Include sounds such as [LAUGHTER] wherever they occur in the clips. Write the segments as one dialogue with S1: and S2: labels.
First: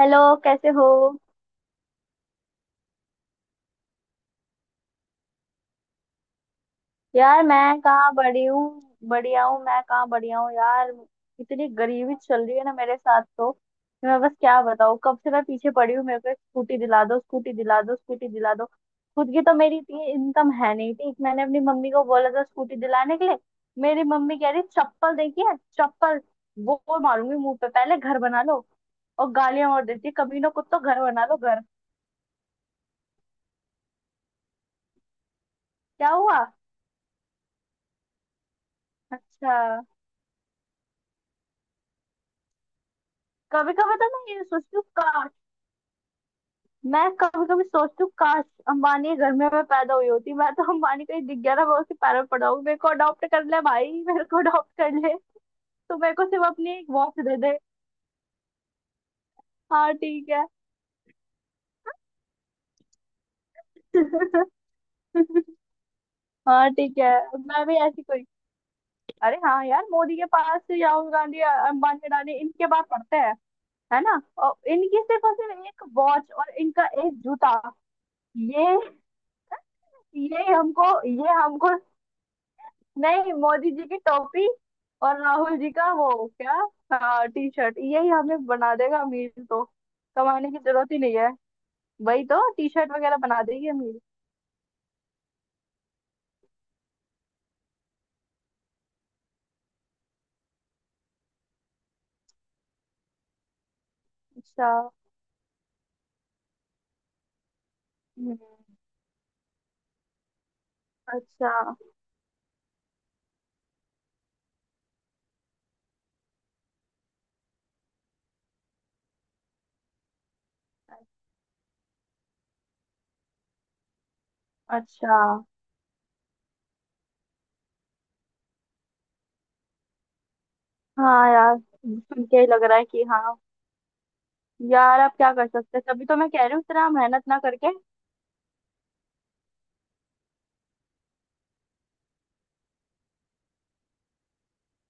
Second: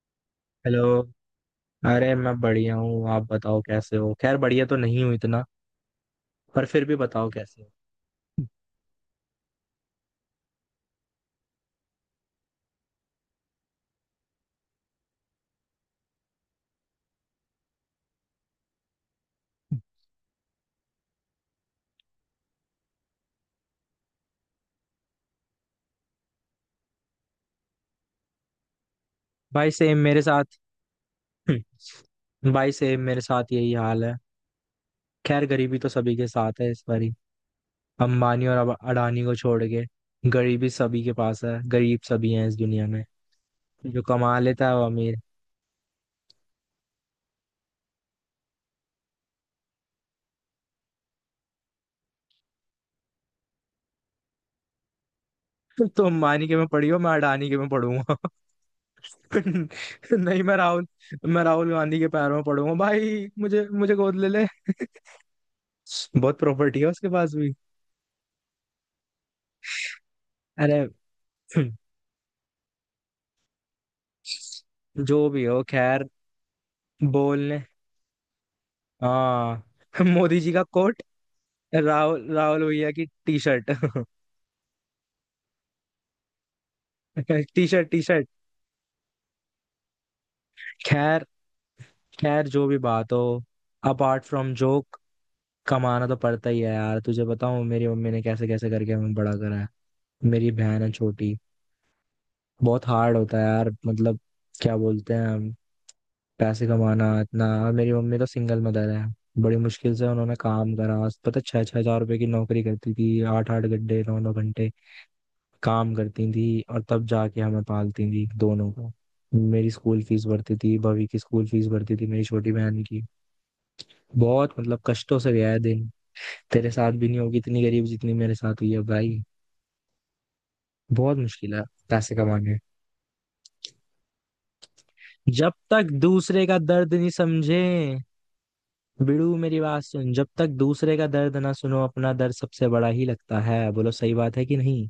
S1: Hello. कैसे हो?
S2: Hello. अरे मैं बढ़िया हूँ, आप बताओ कैसे हो। खैर बढ़िया तो नहीं हूँ इतना, पर फिर भी बताओ
S1: यार
S2: कैसे हो।
S1: मैं कहाँ बड़ी हूँ, बढ़िया हूँ, मैं कहाँ बढ़िया हूँ यार। इतनी गरीबी चल रही है ना मेरे साथ तो मैं बस क्या बताऊँ, कब से मैं पीछे पड़ी हूँ, मेरे को एक स्कूटी दिला दो, स्कूटी दिला दो, स्कूटी दिला दो। खुद की तो मेरी इतनी इनकम है नहीं, ठीक, मैंने अपनी मम्मी को बोला था स्कूटी दिलाने के लिए। मेरी मम्मी कह रही चप्पल देखी है चप्पल, वो मारूंगी मुंह पे, पहले घर बना लो। और
S2: भाई
S1: गालियां और
S2: सेम
S1: देती
S2: मेरे
S1: कमीनों
S2: साथ।
S1: को, तो घर बना लो घर।
S2: [LAUGHS] भाई सेम मेरे साथ यही हाल है। खैर गरीबी तो
S1: क्या
S2: सभी के
S1: हुआ?
S2: साथ है इस बारी। अंबानी और अडानी को
S1: अच्छा।
S2: छोड़ के। गरीबी सभी के पास है, गरीब सभी हैं इस दुनिया में।
S1: कभी कभी
S2: जो
S1: तो मैं
S2: कमा
S1: ये
S2: लेता है
S1: सोचती
S2: वो
S1: हूँ।
S2: अमीर।
S1: मैं कभी कभी सोचती हूँ, काश अंबानी घर में मैं पैदा हुई होती, मैं तो अंबानी कहीं दिख गया ना, मैं उसके पैरों में पड़ा हूँ, मेरे को अडॉप्ट कर ले भाई, मेरे को अडॉप्ट कर ले।
S2: [LAUGHS]
S1: तो
S2: तो
S1: मेरे को सिर्फ
S2: अंबानी के में
S1: अपनी एक
S2: पड़ी हो, मैं
S1: वॉच दे
S2: अडानी के
S1: दे।
S2: में पढ़ूंगा।
S1: हाँ
S2: [LAUGHS]
S1: ठीक
S2: नहीं,
S1: है।
S2: मैं राहुल गांधी के पैरों में पड़ूंगा भाई, मुझे मुझे गोद ले ले।
S1: [LAUGHS]
S2: [LAUGHS] बहुत
S1: हाँ
S2: प्रॉपर्टी है
S1: ठीक
S2: उसके
S1: है।
S2: पास भी।
S1: मैं भी ऐसी कोई। अरे हाँ यार, मोदी के पास,
S2: अरे
S1: राहुल गांधी,
S2: [CLEARS THROAT]
S1: अंबानी, अडानी, इनके पास पढ़ते हैं। है ना? और इनकी सिर्फ
S2: जो
S1: और
S2: भी हो
S1: सिर्फ एक
S2: खैर।
S1: वॉच और इनका एक जूता,
S2: बोलने।
S1: ये
S2: हाँ। [LAUGHS] मोदी
S1: ये
S2: जी का
S1: हमको
S2: कोट,
S1: ये हमको
S2: राहुल राहुल भैया की
S1: नहीं,
S2: टी शर्ट।
S1: मोदी जी की टोपी और राहुल जी का वो। क्या? हाँ T
S2: [LAUGHS] T
S1: shirt,
S2: shirt T
S1: यही
S2: शर्ट।
S1: हमें बना देगा अमीर तो। कमाने की
S2: [LAUGHS]
S1: जरूरत ही नहीं
S2: खैर
S1: है। वही
S2: खैर
S1: तो,
S2: जो
S1: टी
S2: भी
S1: शर्ट
S2: बात
S1: वगैरह
S2: हो,
S1: बना देगी अमीर।
S2: अपार्ट फ्रॉम जोक, कमाना तो पड़ता ही है यार। तुझे बताऊं, मेरी मम्मी ने कैसे कैसे करके हमें बड़ा करा है। मेरी बहन है छोटी। बहुत हार्ड होता है यार, मतलब
S1: अच्छा।
S2: क्या बोलते हैं, पैसे कमाना इतना। और मेरी मम्मी तो
S1: हम्म।
S2: सिंगल मदर है। बड़ी मुश्किल से उन्होंने काम करा। पता,
S1: अच्छा।
S2: छह छह हजार रुपए की नौकरी करती थी, आठ आठ घंटे, नौ नौ घंटे काम करती थी, और तब जाके हमें पालती थी दोनों को। मेरी स्कूल फीस भरती थी, भवी की स्कूल फीस भरती थी, मेरी छोटी बहन की। बहुत मतलब कष्टों
S1: अच्छा।
S2: से गया है दिन। तेरे साथ भी नहीं होगी इतनी गरीब जितनी मेरे साथ हुई है भाई। बहुत
S1: हाँ
S2: मुश्किल
S1: यार,
S2: है पैसे
S1: सुन के ही
S2: कमाने।
S1: लग रहा है कि हाँ। यार अब क्या कर
S2: जब
S1: सकते हैं,
S2: तक
S1: तभी तो मैं कह
S2: दूसरे
S1: रही
S2: का
S1: हूँ इतना
S2: दर्द नहीं
S1: मेहनत ना
S2: समझे,
S1: करके।
S2: भिड़ू मेरी बात सुन, जब तक दूसरे का दर्द ना सुनो अपना दर्द सबसे बड़ा ही लगता है। बोलो सही बात है कि नहीं?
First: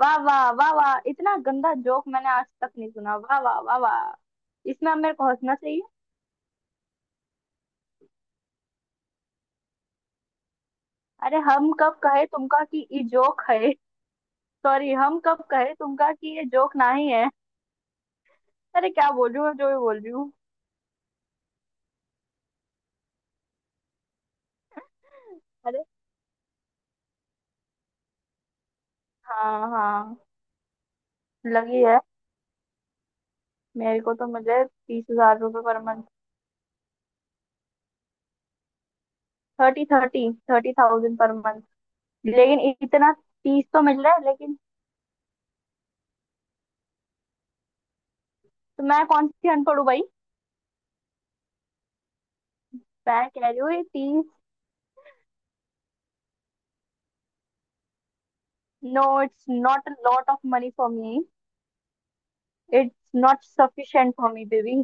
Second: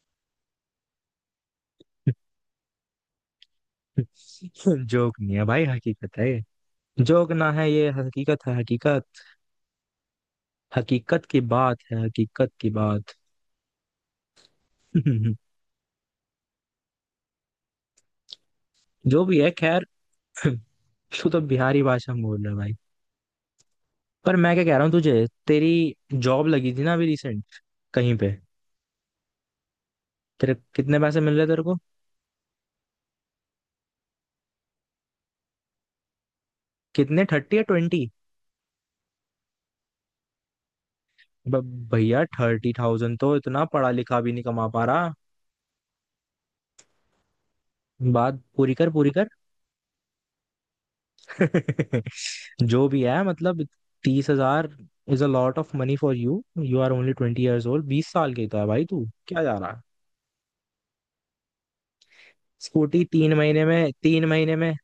S1: वाह वाह वाह वाह, इतना गंदा जोक मैंने आज तक नहीं सुना, वाह वाह वाह
S2: [LAUGHS]
S1: वाह। इसमें अब मेरे
S2: जोक
S1: को
S2: नहीं है
S1: हंसना
S2: भाई,
S1: चाहिए।
S2: हकीकत है ये। जोक ना है ये, हकीकत है हकीकत। हकीकत
S1: अरे
S2: की
S1: हम
S2: बात
S1: कब
S2: है,
S1: कहे
S2: हकीकत
S1: तुमका
S2: की
S1: कि ये
S2: बात।
S1: जोक है? सॉरी, हम कब
S2: [LAUGHS]
S1: कहे तुमका कि ये जोक ना ही है? अरे क्या
S2: जो
S1: बोल रही
S2: भी
S1: हूँ
S2: है
S1: मैं, जो भी
S2: खैर।
S1: बोल रही हूँ।
S2: [LAUGHS] तू तो बिहारी भाषा में बोल रहा है भाई। पर मैं क्या कह रहा हूँ तुझे, तेरी
S1: अरे।
S2: जॉब लगी थी ना अभी रिसेंट कहीं पे।
S1: हाँ हाँ।
S2: तेरे कितने पैसे मिल रहे तेरे को।
S1: लगी है। मेरे को तो, मुझे 30,000 रुपये पर मंथ।
S2: कितने, थर्टी या ट्वेंटी?
S1: 30, 30। 30,000 पर मंथ।
S2: भैया
S1: लेकिन
S2: थर्टी
S1: इतना,
S2: थाउजेंड तो इतना
S1: 30 तो
S2: पढ़ा
S1: मिल रहा
S2: लिखा
S1: है
S2: भी नहीं
S1: लेकिन।
S2: कमा पा रहा। बात पूरी
S1: तो
S2: कर,
S1: मैं
S2: पूरी कर।
S1: कौन सी अनपढ़ हूँ भाई।
S2: [LAUGHS] जो भी है
S1: मैं कह रही
S2: मतलब।
S1: हूँ ये 30।
S2: 30,000 is a lot of money for you. You are only 20 years old, 20 साल के तो है भाई,
S1: नो
S2: तू क्या
S1: इट्स
S2: जा रहा है।
S1: Not a lot of money for me.
S2: Scooty
S1: it's
S2: तीन
S1: नॉट
S2: महीने में,
S1: सफिशिएंट
S2: तीन
S1: फॉर मी
S2: महीने में,
S1: बेबी।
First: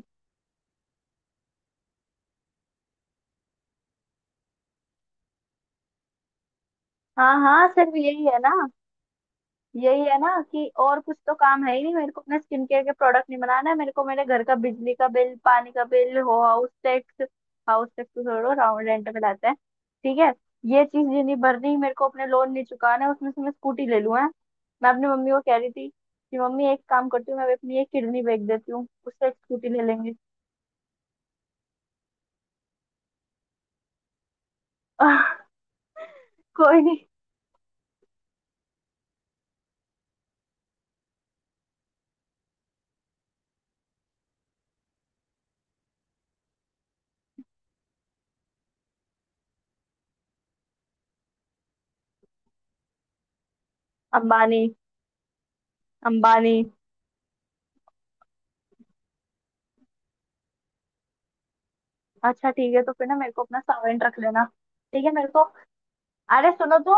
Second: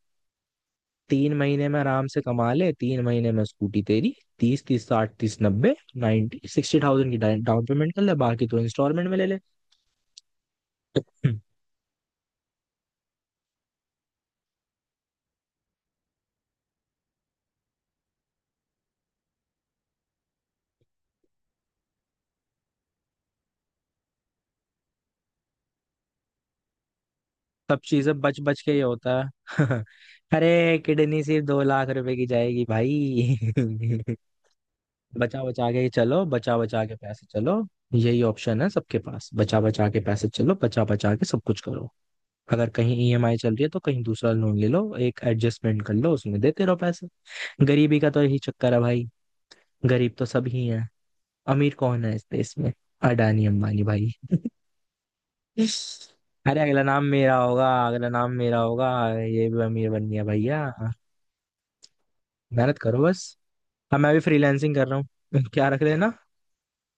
S2: 3 महीने में आराम से कमा ले, 3 महीने में स्कूटी तेरी। तीस तीस साठ, तीस नब्बे, 90,000 की
S1: हाँ
S2: डाउन
S1: हाँ,
S2: पेमेंट
S1: सिर्फ
S2: कर ले,
S1: यही है
S2: बाकी
S1: ना।
S2: तो इंस्टॉलमेंट में ले ले।
S1: यही है ना कि और कुछ तो
S2: हम्म,
S1: काम है ही नहीं, मेरे को अपने स्किन केयर के प्रोडक्ट नहीं बनाना है, मेरे को मेरे घर का बिजली का बिल, पानी का बिल हो, हाउस टैक्स। हाउस टैक्स तो छोड़ो, राउंड रेंट में लाते हैं। ठीक है। ये चीज ये नहीं भरनी मेरे को, अपने लोन नहीं चुकाना है, उसमें से मैं स्कूटी ले लूँ है। मैं अपनी मम्मी को कह रही थी कि मम्मी, एक काम करती हूँ, मैं
S2: सब
S1: अपनी एक
S2: चीजें
S1: किडनी
S2: बच
S1: बेच
S2: बच के
S1: देती
S2: ये
S1: हूँ,
S2: होता
S1: उससे एक
S2: है।
S1: स्कूटी ले
S2: [LAUGHS]
S1: लेंगे।
S2: अरे किडनी सिर्फ 2 लाख रुपए की जाएगी भाई। [LAUGHS] बचा
S1: [LAUGHS]
S2: बचा के ही चलो, बचा
S1: कोई
S2: बचा के
S1: नहीं।
S2: पैसे चलो। यही ऑप्शन है सबके पास, बचा बचा के पैसे चलो, बचा बचा के सब कुछ करो। अगर कहीं ईएमआई चल रही है तो कहीं दूसरा लोन ले लो, एक एडजस्टमेंट कर लो, उसमें देते रहो पैसे। गरीबी का तो यही चक्कर है भाई। गरीब तो सब ही है। अमीर कौन है इस देश में, अडानी अंबानी भाई।
S1: अंबानी। अंबानी।
S2: अरे अगला नाम मेरा होगा, अगला नाम मेरा होगा। ये भी अमीर बन गया भैया।
S1: अच्छा ठीक
S2: मेहनत
S1: है, तो
S2: करो
S1: फिर ना
S2: बस।
S1: मेरे को अपना
S2: हाँ,
S1: सावेंट
S2: मैं
S1: रख
S2: भी
S1: लेना।
S2: फ्रीलांसिंग कर रहा
S1: ठीक है मेरे को।
S2: हूँ। [LAUGHS] क्या रख लेना,
S1: अरे सुनो तो,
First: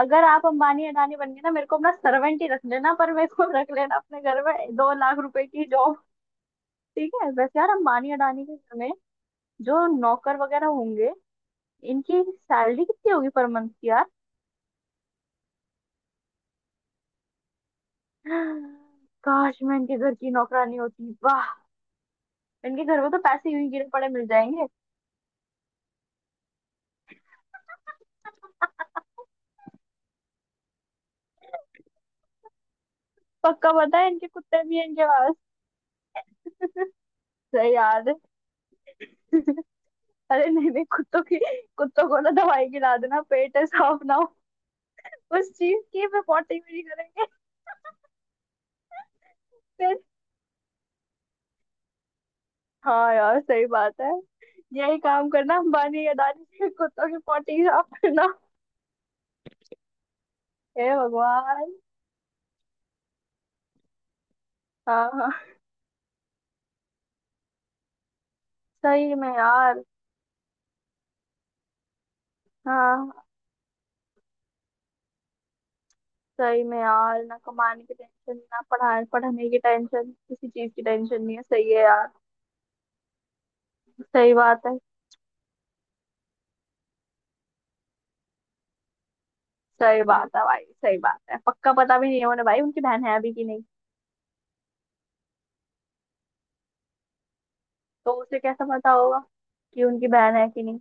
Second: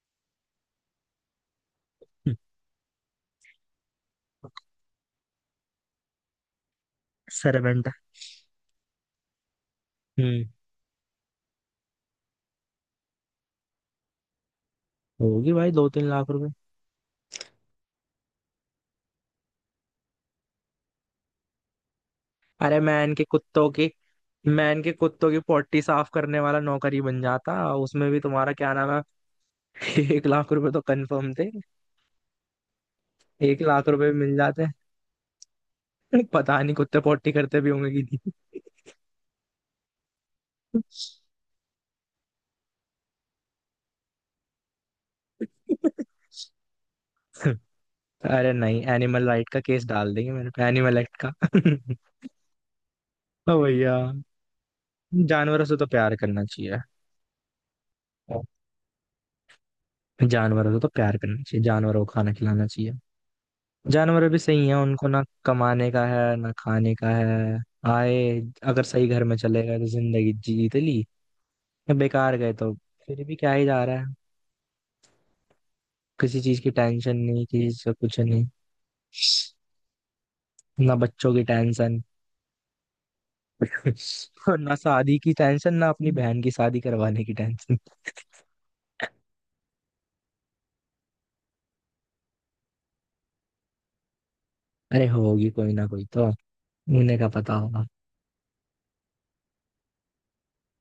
S1: अगर आप अंबानी अडानी बन गए ना, मेरे को अपना सर्वेंट ही रख लेना, पर मेरे को रख लेना अपने घर में, 2 लाख रुपए की जॉब। ठीक है। वैसे यार,
S2: सर्वेंट?
S1: अंबानी अडानी के घर में जो नौकर
S2: हम्म
S1: वगैरह होंगे, इनकी सैलरी कितनी होगी पर मंथ की यार।
S2: होगी भाई 2-3 लाख रुपए।
S1: काश मैं इनके घर की नौकरानी होती, वाह।
S2: अरे
S1: इनके घर
S2: मैं
S1: में तो
S2: इनके
S1: पैसे यूं ही
S2: कुत्तों
S1: गिरे
S2: की,
S1: पड़े मिल जाएंगे।
S2: मैं इनके कुत्तों की पोटी साफ करने वाला नौकरी बन जाता, उसमें भी तुम्हारा क्या नाम है। [LAUGHS] 1 लाख रुपए तो कंफर्म थे, एक
S1: पक्का
S2: लाख
S1: पता है,
S2: रुपए
S1: इनके
S2: मिल
S1: कुत्ते
S2: जाते।
S1: भी हैं इनके पास।
S2: [LAUGHS] पता नहीं
S1: [LAUGHS]
S2: कुत्ते पोटी करते भी
S1: सही
S2: होंगे कि
S1: याद है।
S2: नहीं।
S1: [LAUGHS] अरे नहीं नहीं, कुत्तों की। कुत्तों को ना दवाई खिला देना, पेट है साफ ना, उस चीज की मैं पोर्टेबिलिटी करेंगे।
S2: [LAUGHS] अरे नहीं, एनिमल राइट का केस
S1: फिर।
S2: डाल देंगे मेरे पे, एनिमल एक्ट का।
S1: हाँ यार,
S2: [LAUGHS] ओ
S1: सही
S2: भैया,
S1: बात है। यही काम करना,
S2: जानवरों से तो
S1: अंबानी
S2: प्यार
S1: अडानी
S2: करना
S1: के
S2: चाहिए।
S1: कुत्तों की पोटी साफ करना।
S2: जानवरों से
S1: हे
S2: तो प्यार करना चाहिए,
S1: भगवान।
S2: जानवरों को खाना खिलाना चाहिए। जानवर भी सही है, उनको
S1: हाँ
S2: ना
S1: हाँ।
S2: कमाने का है ना खाने का है। आए, अगर सही
S1: सही
S2: घर
S1: में
S2: में चले गए
S1: यार।
S2: तो जिंदगी जीत ली, या बेकार गए तो
S1: हाँ।
S2: फिर भी क्या ही जा रहा है। किसी चीज
S1: सही
S2: की
S1: में
S2: टेंशन
S1: यार, ना
S2: नहीं, किसी चीज
S1: कमाने
S2: का
S1: की
S2: कुछ
S1: टेंशन,
S2: नहीं।
S1: ना पढ़ाने पढ़ने की टेंशन, किसी चीज की
S2: ना
S1: टेंशन
S2: बच्चों
S1: नहीं
S2: की
S1: है, सही है
S2: टेंशन,
S1: यार। सही
S2: [LAUGHS] और
S1: बात
S2: ना
S1: है।
S2: शादी की टेंशन, ना अपनी बहन की शादी करवाने की टेंशन।
S1: सही बात है भाई, सही बात है, पक्का पता भी नहीं है उन्हें भाई, उनकी बहन है अभी कि नहीं।
S2: अरे होगी कोई ना कोई तो, उन्हें का पता होगा।
S1: तो उसे कैसा पता होगा कि उनकी बहन है कि नहीं?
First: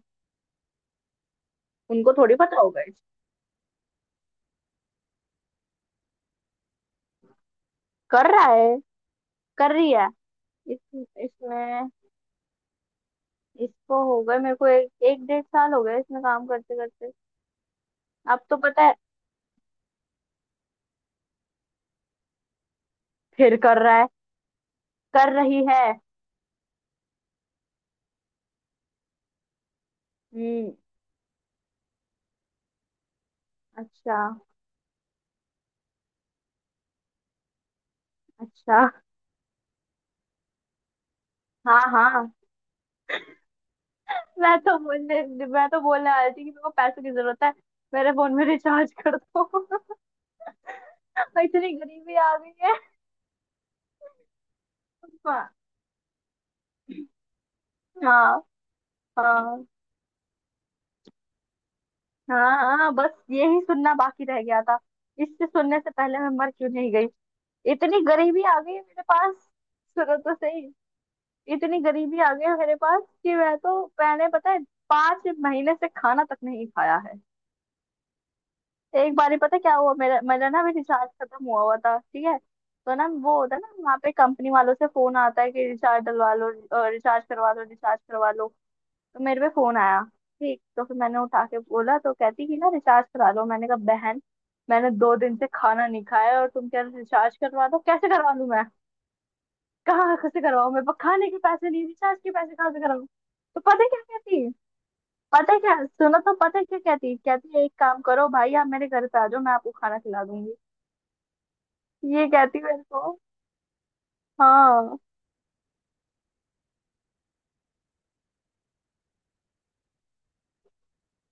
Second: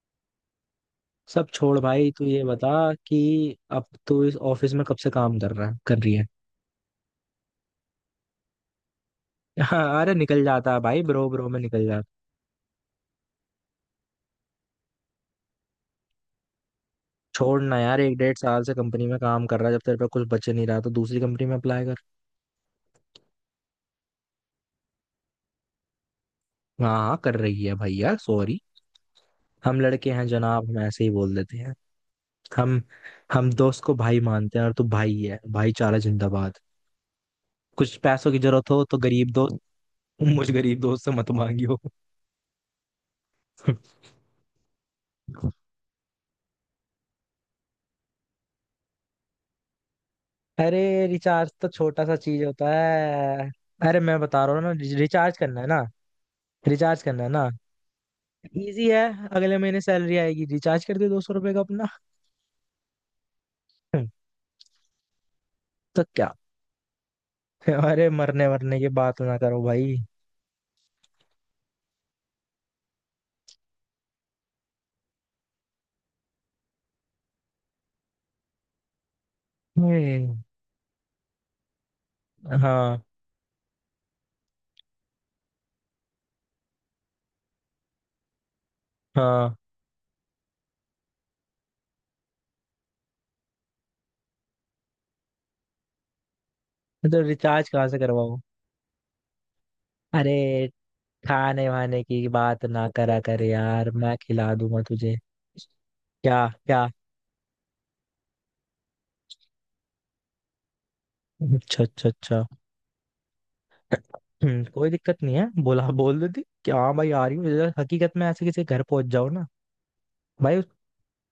S2: सब छोड़ भाई,
S1: उनको
S2: तू
S1: थोड़ी
S2: ये
S1: पता
S2: बता
S1: होगा।
S2: कि अब तू इस ऑफिस में कब से काम कर रहा है, कर रही है।
S1: कर रहा है,
S2: [LAUGHS]
S1: कर
S2: हाँ,
S1: रही है।
S2: अरे निकल जाता
S1: इस
S2: है भाई, ब्रो ब्रो में निकल
S1: इसमें
S2: जाता।
S1: इसको हो गए मेरे को एक एक डेढ़ साल हो गया, इसमें काम करते करते।
S2: छोड़ ना यार, एक डेढ़
S1: अब तो
S2: साल से
S1: पता है।
S2: कंपनी में काम कर रहा है, जब तेरे पे कुछ बच नहीं रहा तो दूसरी कंपनी में अप्लाई कर।
S1: फिर कर रहा है, कर रही है।
S2: हाँ हाँ कर रही है भैया, सॉरी, हम लड़के हैं जनाब,
S1: हम्म।
S2: हम ऐसे ही बोल देते हैं। हम हम दोस्त को
S1: अच्छा।
S2: भाई मानते हैं, और तू भाई है, भाईचारा जिंदाबाद। कुछ पैसों की जरूरत हो
S1: अच्छा।
S2: तो, गरीब दोस्त, मुझ गरीब दोस्त से मत मांगियो।
S1: हाँ हाँ। मैं तो बोलने। मैं तो बोलने वाली थी कि मेरे को पैसों की जरूरत है, मेरे फोन में रिचार्ज कर दो। [LAUGHS]
S2: [LAUGHS] अरे रिचार्ज तो
S1: इतनी
S2: छोटा सा
S1: गरीबी आ
S2: चीज
S1: गई
S2: होता
S1: है।
S2: है। अरे मैं बता रहा हूँ ना, रिचार्ज
S1: हाँ।
S2: करना है ना, रिचार्ज करना है ना,
S1: हाँ।
S2: इजी है। अगले महीने सैलरी आएगी, रिचार्ज कर दे 200 रुपए का अपना।
S1: हाँ हाँ, बस यही सुनना बाकी
S2: [LAUGHS]
S1: रह गया था। इससे सुनने से
S2: तो
S1: पहले मैं
S2: क्या?
S1: मर क्यों नहीं गई।
S2: [LAUGHS]
S1: इतनी
S2: अरे
S1: गरीबी
S2: मरने
S1: आ गई
S2: मरने
S1: है
S2: की
S1: मेरे
S2: बात
S1: पास।
S2: ना करो भाई।
S1: सुनो तो सही, इतनी गरीबी आ गई है मेरे पास कि मैं तो, मैंने पता है, 5 महीने से खाना तक नहीं खाया है। एक बार ही पता क्या हुआ, मेरा
S2: हम्म,
S1: मेरा ना अभी रिचार्ज खत्म हुआ हुआ था, ठीक है। तो
S2: हाँ
S1: ना वो होता है ना, वहाँ पे कंपनी वालों से फोन आता है कि रिचार्ज डलवा लो, रिचार्ज करवा लो, रिचार्ज करवा लो। तो मेरे पे
S2: हाँ।
S1: फोन आया। ठीक, तो फिर मैंने उठा के बोला, तो कहती कि ना रिचार्ज करा लो। मैंने कहा बहन, मैंने 2 दिन से खाना नहीं खाया और तुम क्या
S2: तो
S1: रिचार्ज करवा
S2: रिचार्ज
S1: दो,
S2: कहाँ से
S1: कैसे करवा
S2: करवाओ।
S1: लूं मैं। कहाँ
S2: अरे
S1: से करवाऊँ, मेरे पास खाने के
S2: खाने
S1: पैसे नहीं,
S2: वाने
S1: रिचार्ज
S2: की
S1: के पैसे
S2: बात
S1: कहाँ से
S2: ना
S1: कराऊँ।
S2: करा कर
S1: तो पता है
S2: यार,
S1: क्या
S2: मैं
S1: कहती है?
S2: खिला दूंगा तुझे।
S1: पता है क्या, सुनो तो,
S2: क्या
S1: पता है क्या
S2: क्या?
S1: कहती है? कहती है एक काम करो भाई, आप मेरे घर पे आ जाओ, मैं आपको खाना खिला दूंगी।
S2: अच्छा अच्छा
S1: ये
S2: अच्छा।
S1: कहती है मेरे को।
S2: कोई
S1: हाँ।
S2: दिक्कत नहीं है, बोला बोल देती कि हाँ भाई आ रही हूँ, जरा हकीकत में ऐसे किसी के घर पहुंच जाओ ना भाई,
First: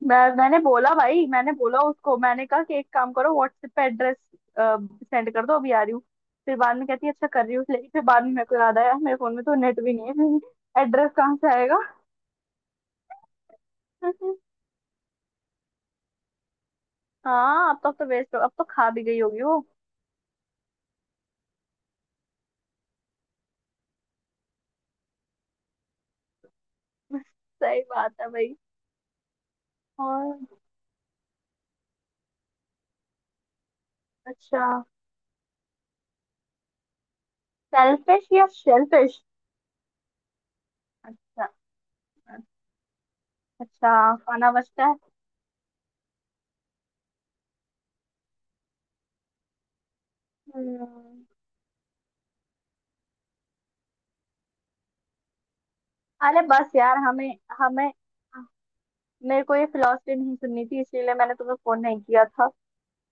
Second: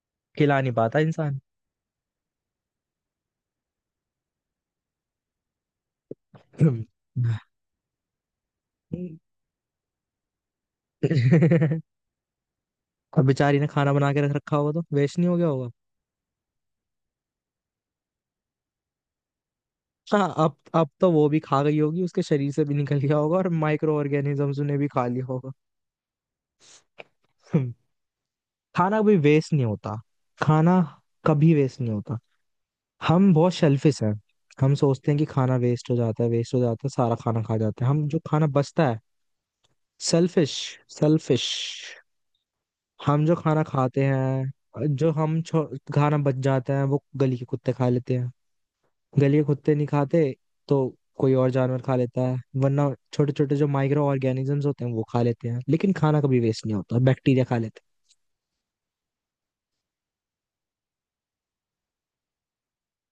S1: मैं
S2: खिला
S1: मैंने
S2: नहीं
S1: बोला
S2: पाता
S1: भाई,
S2: इंसान।
S1: मैंने बोला उसको, मैंने कहा कि एक काम करो, व्हाट्सएप पे एड्रेस सेंड कर दो, अभी आ रही हूँ। फिर बाद में कहती है अच्छा कर रही हूँ, लेकिन फिर बाद में मेरे को याद आया मेरे फोन में तो नेट भी नहीं है। [LAUGHS] एड्रेस कहाँ से आएगा।
S2: और [LAUGHS] बेचारी ने खाना बना के रख
S1: [LAUGHS]
S2: रखा होगा, तो वेस्ट नहीं हो गया होगा।
S1: हाँ अब तक तो वेस्ट हो, अब तो खा भी गई होगी वो।
S2: हाँ, अब तो वो भी खा गई होगी, उसके शरीर से भी निकल गया होगा और माइक्रो ऑर्गेनिजम्स ने भी खा लिया होगा।
S1: [LAUGHS]
S2: [LAUGHS] हम्म।
S1: सही बात है भाई।
S2: खाना भी वेस्ट नहीं होता,
S1: और।
S2: खाना कभी वेस्ट नहीं होता। हम बहुत शेल्फिश हैं।
S1: अच्छा।
S2: हम सोचते हैं कि खाना वेस्ट हो जाता है, वेस्ट हो जाता है, सारा खाना खा जाते हैं हम जो
S1: सेल्फिश या
S2: खाना बचता है।
S1: शेलफिश?
S2: Selfish, selfish.
S1: अच्छा।
S2: हम जो खाना
S1: अच्छा
S2: खाते
S1: खाना
S2: हैं,
S1: बचता है।
S2: जो हम खाना बच जाता है, वो गली के कुत्ते खा लेते हैं। गलिए कुत्ते नहीं खाते तो
S1: हम्म।
S2: कोई और जानवर खा लेता है, वरना छोटे छोटे जो माइक्रो ऑर्गेनिजम्स होते हैं वो खा लेते हैं, लेकिन खाना कभी
S1: अरे
S2: वेस्ट
S1: बस
S2: नहीं
S1: यार,
S2: होता,
S1: हमें
S2: बैक्टीरिया खा लेते
S1: हमें
S2: हैं।
S1: मेरे को ये फिलोसफी नहीं सुननी थी, इसीलिए मैंने तुम्हें फोन नहीं किया था।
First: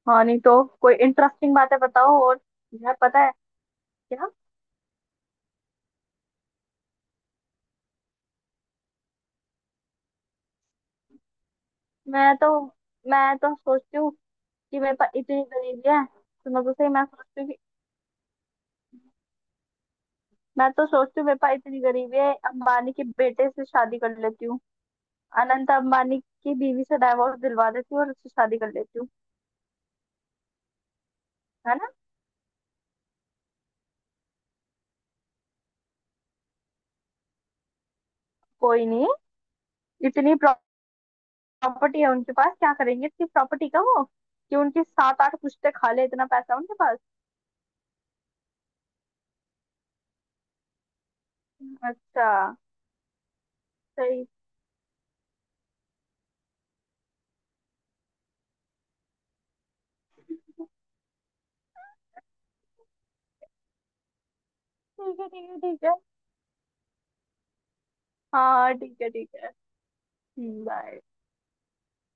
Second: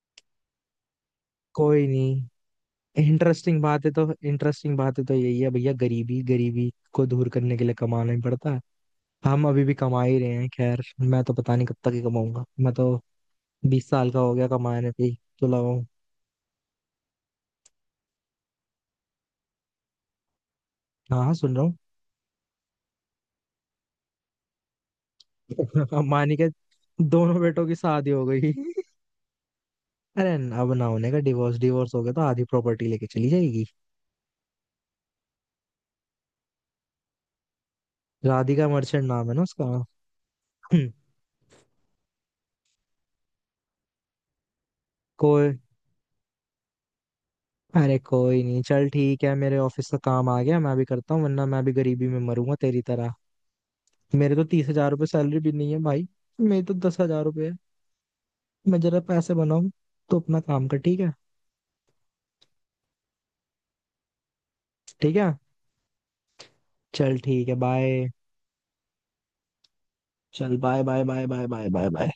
S1: हाँ, नहीं तो कोई इंटरेस्टिंग बातें
S2: कोई
S1: बताओ
S2: नहीं।
S1: और। यार पता है
S2: इंटरेस्टिंग बात है तो,
S1: क्या।
S2: इंटरेस्टिंग बात है तो यही है भैया, गरीबी, गरीबी को दूर करने के लिए कमाना ही पड़ता है। हम अभी भी कमा ही रहे हैं। खैर मैं तो पता नहीं कब तक ही
S1: मैं
S2: कमाऊंगा,
S1: तो
S2: मैं तो
S1: मैं तो
S2: बीस
S1: सोचती
S2: साल
S1: हूँ
S2: का हो गया,
S1: कि
S2: कमाने
S1: मेरे
S2: पे
S1: पास
S2: ही
S1: इतनी
S2: तो लगाऊं।
S1: गरीबी है, सुनो तो सही, मैं सोचती हूँ कि मैं तो सोचती
S2: हाँ
S1: हूँ
S2: हाँ
S1: मेरे पास
S2: सुन रहा हूँ।
S1: इतनी गरीबी है, अंबानी के बेटे से शादी कर लेती हूँ। अनंत
S2: [LAUGHS]
S1: अंबानी
S2: अंबानी के
S1: की बीवी से डाइवोर्स
S2: दोनों बेटों
S1: दिलवा
S2: की
S1: देती हूँ
S2: शादी
S1: और
S2: हो
S1: उससे
S2: गई।
S1: शादी कर लेती हूँ।
S2: अरे अब ना होने का डिवोर्स
S1: है ना?
S2: डिवोर्स हो गया तो आधी प्रॉपर्टी लेके चली जाएगी। राधिका
S1: कोई
S2: मर्चेंट
S1: नहीं।
S2: नाम है ना उसका।
S1: इतनी
S2: हम्म,
S1: प्रॉपर्टी है उनके पास, क्या करेंगे इतनी प्रॉपर्टी का वो, कि उनकी 7-8
S2: कोई।
S1: पुश्ते खा ले, इतना पैसा उनके पास।
S2: अरे कोई नहीं, चल ठीक है, मेरे ऑफिस का काम आ गया, मैं भी करता हूँ वरना मैं भी गरीबी में
S1: अच्छा।
S2: मरूंगा तेरी तरह।
S1: सही।
S2: मेरे तो 30,000 रुपये सैलरी भी नहीं है भाई, मेरी तो 10,000 रुपये है। मैं जरा पैसे बनाऊं, तो अपना काम कर, ठीक है। ठीक
S1: ठीक है,
S2: है
S1: ठीक है, ठीक है।
S2: चल ठीक है बाय।
S1: हाँ ठीक है, ठीक है।
S2: चल bye
S1: bye.
S2: Bye bye bye bye bye bye.